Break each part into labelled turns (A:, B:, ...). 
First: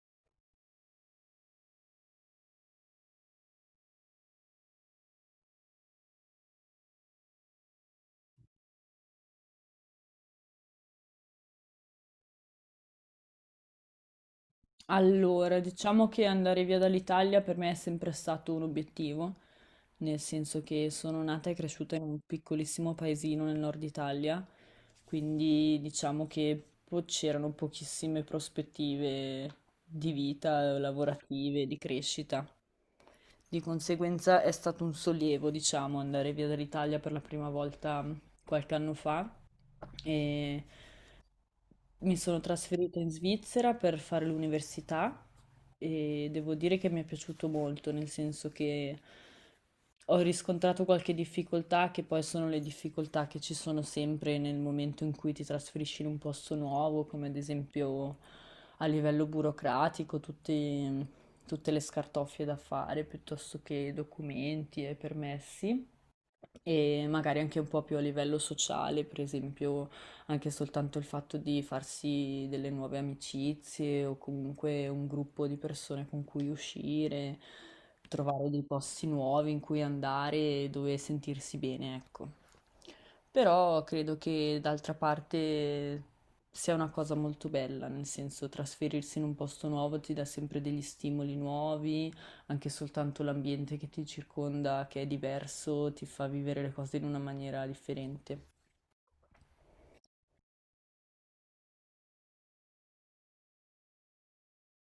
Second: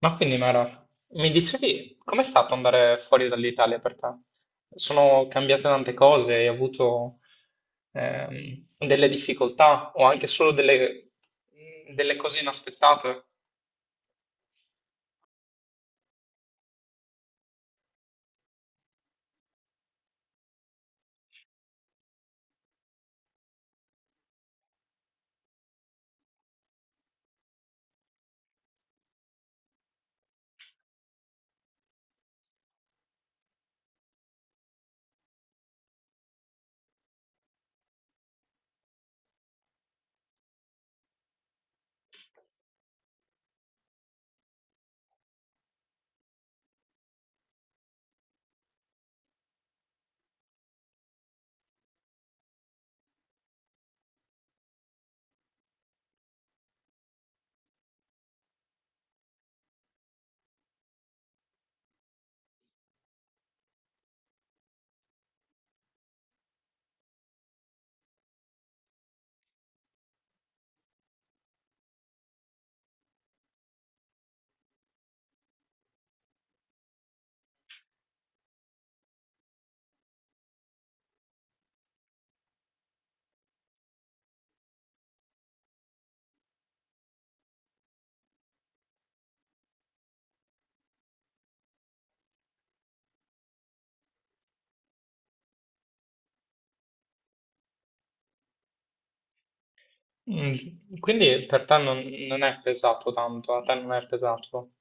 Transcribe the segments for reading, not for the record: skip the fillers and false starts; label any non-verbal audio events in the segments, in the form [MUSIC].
A: Ma quindi Mara, mi dicevi, com'è stato andare fuori dall'Italia per te? Sono cambiate tante cose, hai avuto delle difficoltà o anche solo delle cose inaspettate.
B: Allora, diciamo che andare via dall'Italia per me è sempre stato un obiettivo, nel senso che sono nata e cresciuta in un piccolissimo paesino nel nord Italia, quindi diciamo che c'erano pochissime prospettive di vita, lavorative, di crescita. Di conseguenza è stato un sollievo, diciamo, andare via dall'Italia per la prima volta qualche anno fa. E mi sono trasferita in Svizzera per fare l'università e devo dire che mi è piaciuto molto, nel senso che ho riscontrato qualche difficoltà, che poi sono le difficoltà che ci sono sempre nel momento in cui ti trasferisci in un posto nuovo, come ad esempio a livello burocratico, tutte le scartoffie da fare piuttosto che documenti e permessi e magari anche un po' più a livello sociale, per esempio anche soltanto il fatto di farsi delle nuove amicizie o comunque un gruppo di persone con cui uscire, trovare dei posti nuovi in cui andare e dove sentirsi bene, ecco. Però credo che d'altra parte sia una cosa molto bella, nel senso trasferirsi in un posto nuovo ti dà sempre degli stimoli nuovi, anche soltanto l'ambiente che ti circonda, che è diverso, ti fa vivere le cose in una maniera differente.
A: Mm. Quindi per te non è pesato tanto, a te non è pesato.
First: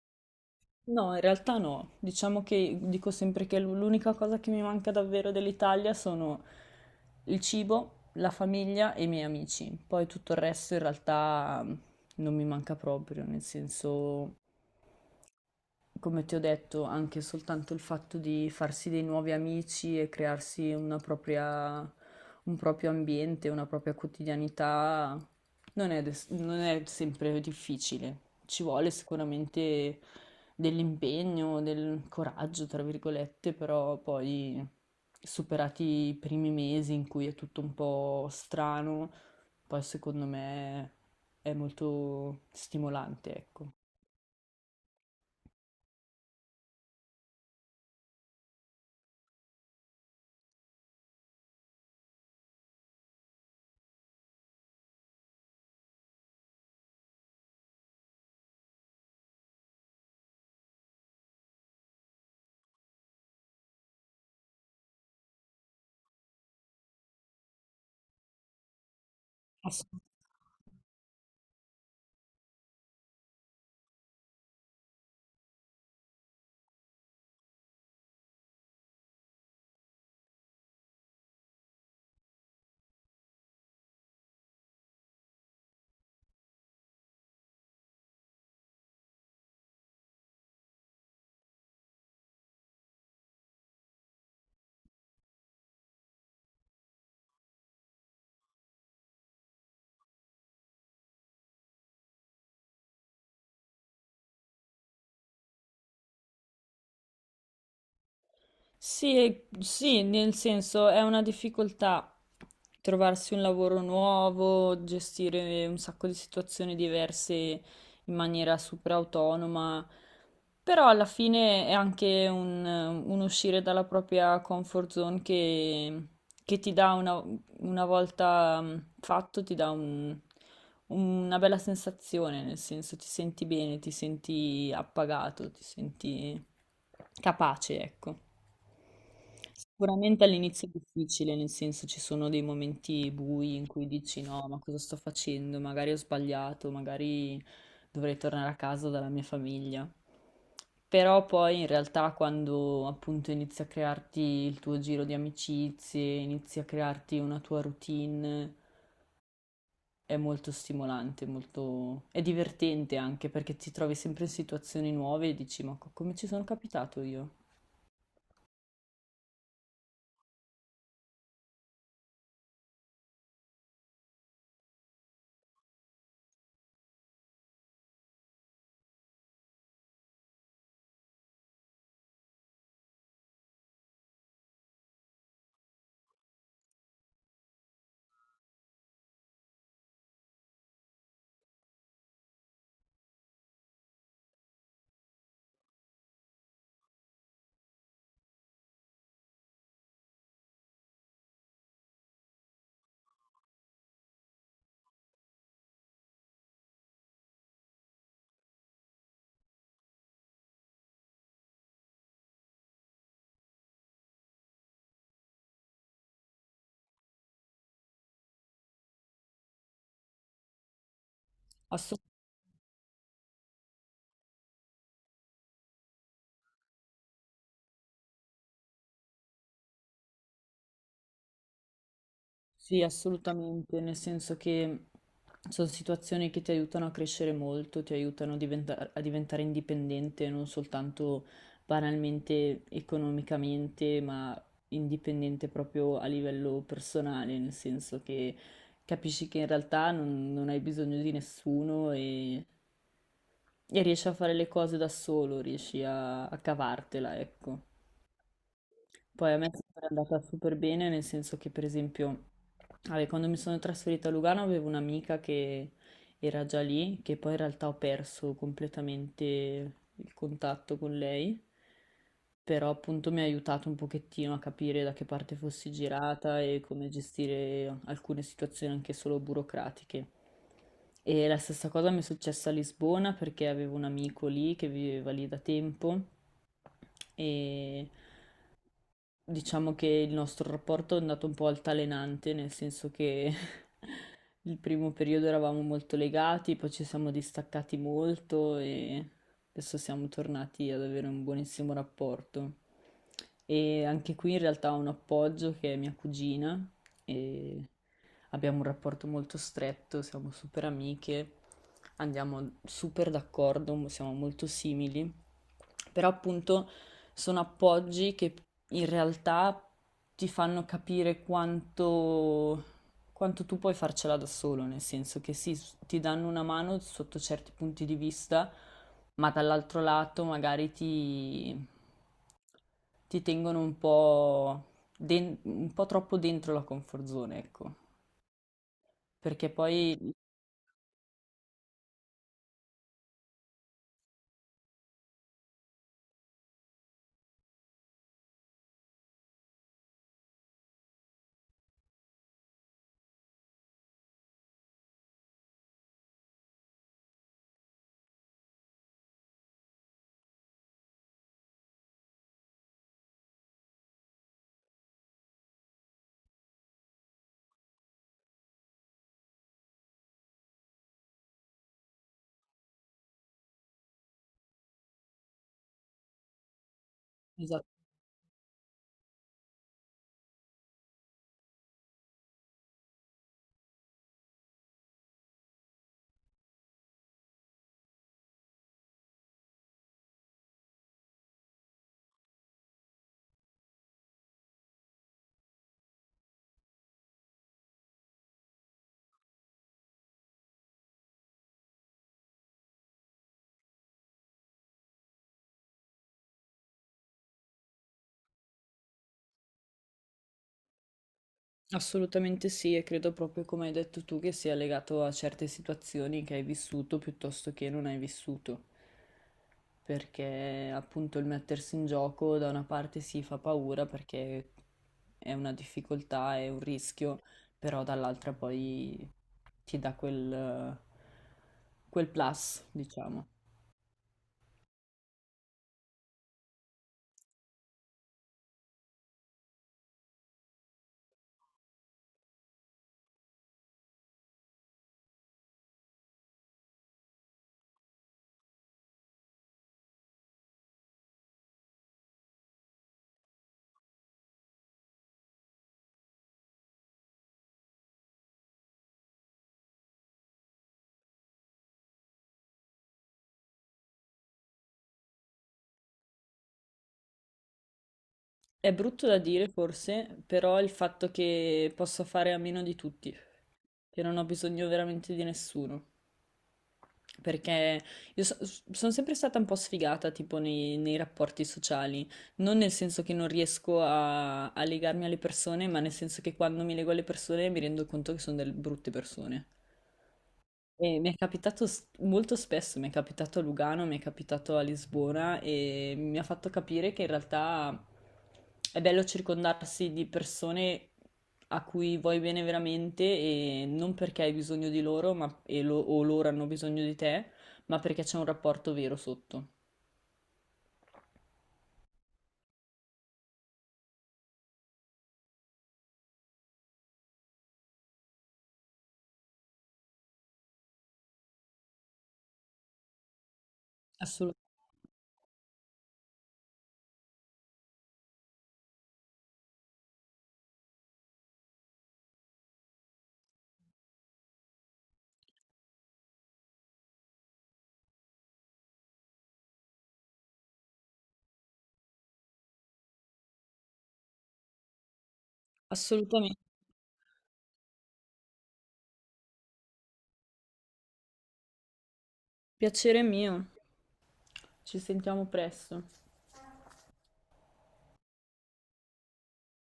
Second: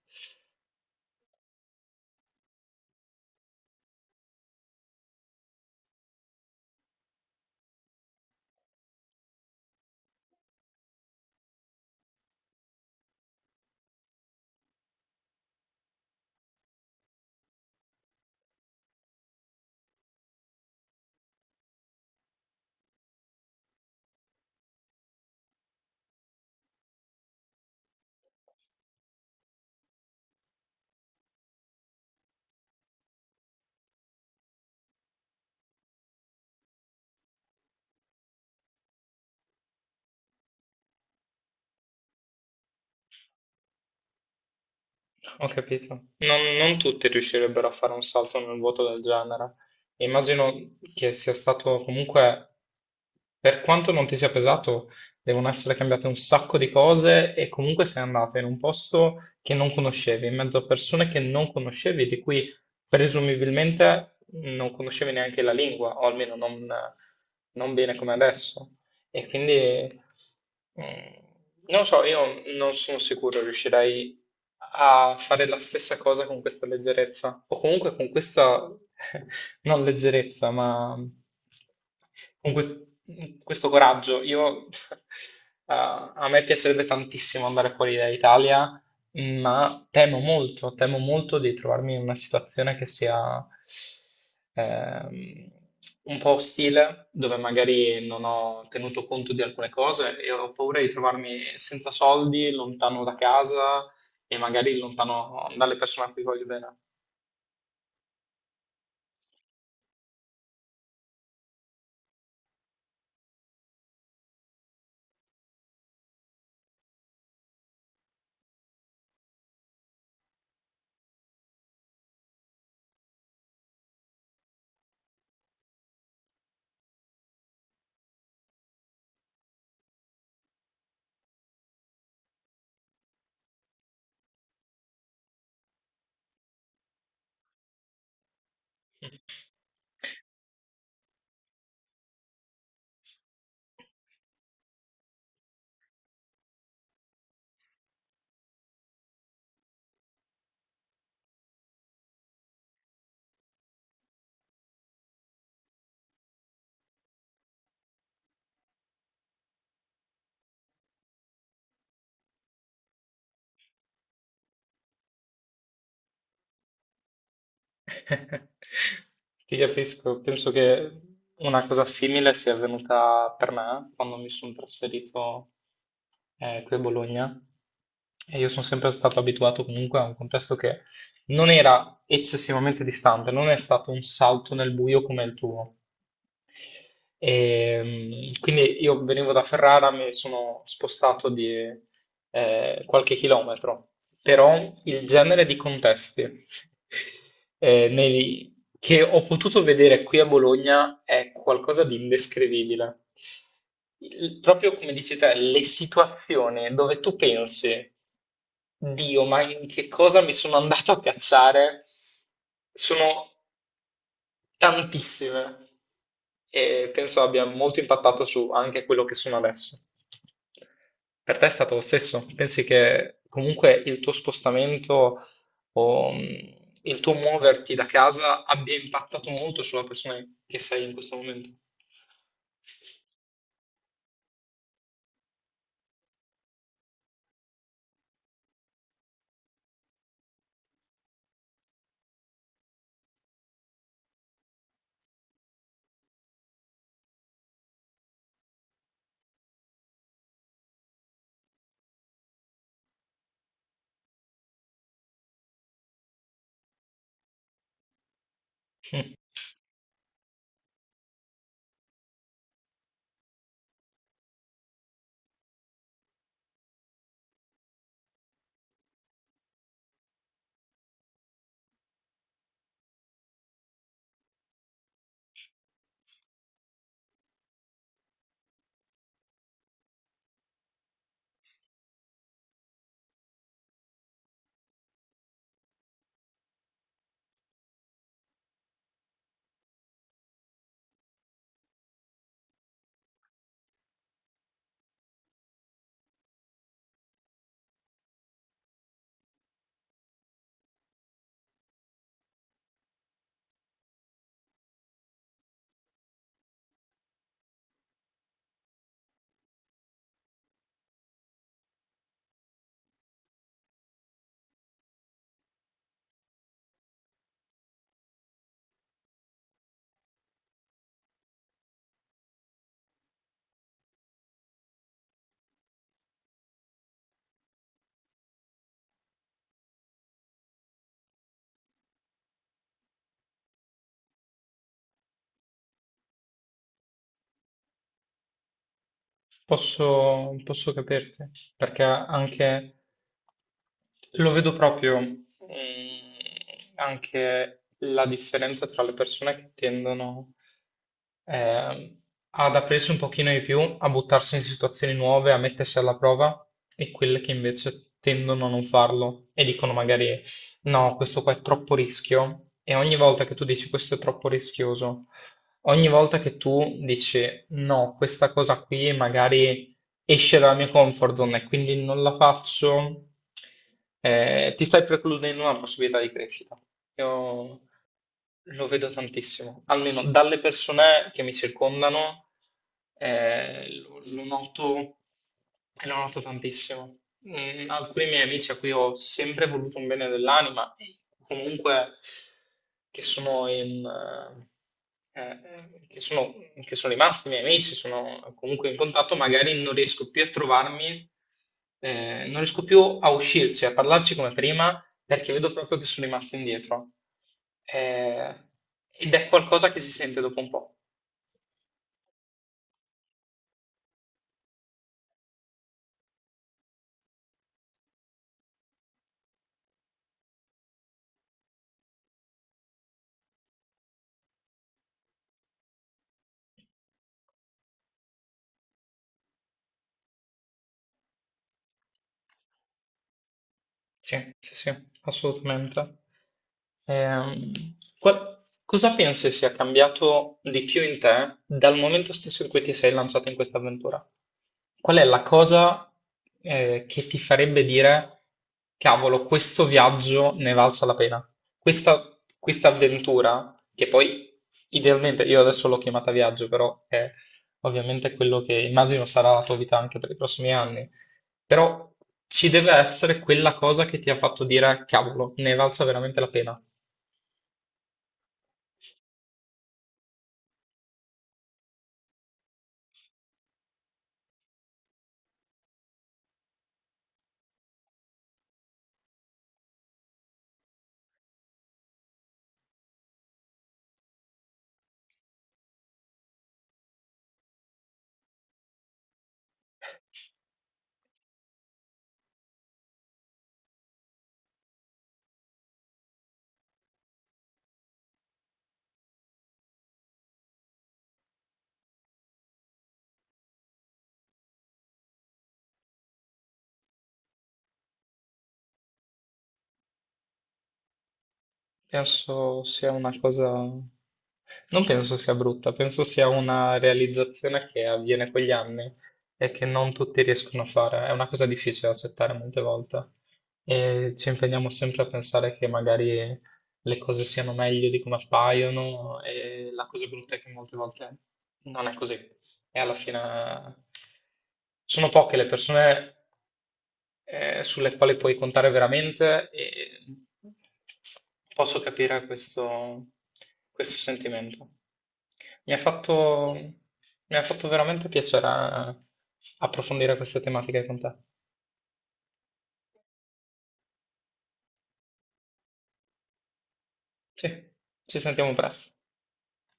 B: No, in realtà no. Diciamo che dico sempre che l'unica cosa che mi manca davvero dell'Italia sono il cibo, la famiglia e i miei amici. Poi tutto il resto in realtà non mi manca proprio, nel senso come ti ho detto, anche soltanto il fatto di farsi dei nuovi amici e crearsi una propria, un proprio ambiente, una propria quotidianità, non è sempre difficile. Ci vuole sicuramente dell'impegno, del coraggio, tra virgolette, però poi superati i primi mesi in cui è tutto un po' strano, poi secondo me è molto stimolante, ecco.
A: Ho capito. Non tutti riuscirebbero a fare un salto nel vuoto del genere. Immagino che sia stato comunque, per quanto non ti sia pesato, devono essere cambiate un sacco di cose e comunque sei andato in un posto che non conoscevi, in mezzo a persone che non conoscevi, di cui presumibilmente non conoscevi neanche la lingua, o almeno non bene come adesso. E quindi mm, non so, io non sono sicuro riuscirei a fare la stessa cosa con questa leggerezza, o comunque con questa, [LAUGHS] non leggerezza, ma con quest- questo coraggio. [LAUGHS] A me piacerebbe tantissimo andare fuori dall'Italia ma temo molto di trovarmi in una situazione che sia ehm, un po' ostile, dove magari non ho tenuto conto di alcune cose e ho paura di trovarmi senza soldi, lontano da casa e magari lontano dalle persone a cui voglio bene.
B: Sì, sì, nel senso è una difficoltà trovarsi un lavoro nuovo, gestire un sacco di situazioni diverse in maniera super autonoma, però alla fine è anche un uscire dalla propria comfort zone che ti dà una volta fatto, ti dà una bella sensazione, nel senso ti senti bene, ti senti appagato, ti senti capace, ecco. Sicuramente all'inizio è difficile, nel senso ci sono dei momenti bui in cui dici no, ma cosa sto facendo? Magari ho sbagliato, magari dovrei tornare a casa dalla mia famiglia. Però poi in realtà quando appunto inizi a crearti il tuo giro di amicizie, inizi a crearti una tua routine, è molto stimolante, molto... è divertente anche perché ti trovi sempre in situazioni nuove e dici ma come ci sono capitato io?
A: [LAUGHS] Ti capisco, penso che una cosa simile sia avvenuta per me quando mi sono trasferito qui a Bologna e io sono sempre stato abituato comunque a un contesto che non era eccessivamente distante, non è stato un salto nel buio come il tuo, e, quindi io venivo da Ferrara, mi sono spostato di qualche chilometro, però il genere di contesti che ho potuto vedere qui a Bologna è qualcosa di indescrivibile. Proprio come dici te, le situazioni dove tu pensi, Dio, ma in che cosa mi sono andato a piazzare? Sono tantissime e penso abbia molto impattato su anche quello che sono adesso. Per te è stato lo stesso? Pensi che comunque il tuo spostamento o il tuo muoverti da casa abbia impattato molto sulla persona che sei in questo momento?
B: Sì, assolutamente, nel senso che sono situazioni che ti aiutano a crescere molto, ti aiutano a diventare indipendente, non soltanto banalmente economicamente, ma indipendente proprio a livello personale, nel senso che capisci che in realtà non hai bisogno di nessuno e, e riesci a fare le cose da solo, riesci a cavartela, ecco.
A: Mm.
B: Poi a me è sempre andata super bene, nel senso che, per esempio, vabbè, quando mi sono trasferita a Lugano avevo un'amica che era già lì, che poi in realtà ho perso completamente il contatto con lei, però appunto mi ha aiutato un pochettino a capire da che parte fossi girata e come gestire alcune situazioni anche solo burocratiche. E la stessa cosa mi è successa a Lisbona perché avevo un amico lì che viveva lì da tempo e diciamo che il nostro rapporto è andato un po' altalenante, nel senso che [LAUGHS] il primo periodo eravamo molto legati, poi ci siamo distaccati molto e adesso siamo tornati ad avere un buonissimo rapporto. E anche qui in realtà ho un appoggio che è mia cugina e abbiamo un rapporto molto stretto, siamo super amiche, andiamo super d'accordo, siamo molto simili, però appunto sono appoggi che in realtà ti fanno capire quanto, quanto tu puoi farcela da solo, nel senso che sì, ti danno una mano sotto certi punti di vista, ma dall'altro lato magari ti tengono un po', un po' troppo dentro la comfort zone, ecco, perché poi...
A: Posso capirti, perché anche lo vedo proprio, anche la differenza tra le persone che tendono ehm, ad aprirsi un pochino di più, a buttarsi in situazioni nuove, a mettersi alla prova, e quelle che invece tendono a non farlo e dicono magari no, questo qua è troppo rischio. E ogni volta che tu dici questo è troppo rischioso, ogni volta che tu dici no, questa cosa qui magari esce dalla mia comfort zone e quindi non la faccio, ti stai precludendo una possibilità di crescita. Io
B: Esatto.
A: lo vedo tantissimo, almeno dalle persone che mi circondano, lo noto, e lo noto tantissimo. Alcuni miei amici a cui ho sempre voluto un bene dell'anima, e comunque che sono in, eh, eh, che sono, che sono rimasti miei amici, sono comunque in contatto, magari non riesco più a trovarmi, non riesco più a uscirci, a parlarci come prima perché vedo proprio che sono rimasto indietro. Eh, Ed è qualcosa che si sente dopo un po'.
B: Assolutamente sì, e credo proprio come hai detto tu che sia legato a certe situazioni che hai vissuto piuttosto che non hai vissuto, perché appunto il mettersi in gioco da una parte si fa paura perché è una difficoltà, è un rischio, però dall'altra poi ti dà quel, quel plus, diciamo.
A: Sì, sì, sì, assolutamente. Ehm, Cosa pensi sia cambiato di più in te dal momento stesso in cui ti sei lanciato in questa avventura? Qual è la cosa, che ti farebbe dire, cavolo, questo viaggio ne valsa la pena? Questa avventura, che poi idealmente io adesso l'ho chiamata viaggio, però è ovviamente quello che immagino sarà la tua vita anche per i prossimi anni. Però ci deve essere quella cosa che ti ha fatto dire: cavolo, ne è valsa veramente la pena.
B: È brutto da dire forse, però il fatto che posso fare a meno di tutti, che non ho bisogno veramente di nessuno. Perché io sono sempre stata un po' sfigata, tipo nei rapporti sociali, non nel senso che non riesco a legarmi alle persone, ma nel senso che quando mi lego alle persone mi rendo conto che sono delle brutte persone. E mi è capitato molto spesso, mi è capitato a Lugano, mi è capitato a Lisbona e mi ha fatto capire che in realtà è bello circondarsi di persone a cui vuoi bene veramente e non perché hai bisogno di loro o loro hanno bisogno di te, ma perché c'è un rapporto vero sotto.
A: Penso sia una cosa... Non penso sia brutta, penso sia una realizzazione che avviene quegli anni e che non tutti riescono a fare. È una cosa difficile da accettare molte volte e ci
B: Assolu-
A: impegniamo sempre a pensare che magari le cose siano meglio di come appaiono e la cosa brutta è che molte volte non è così. E alla fine sono poche le persone sulle quali puoi contare veramente e posso capire questo, questo sentimento. Mi ha
B: Assolutamente.
A: fatto, Mi ha fatto veramente piacere approfondire queste tematiche con te.
B: Piacere mio. Ci sentiamo presto.
A: Sì, ci sentiamo presto.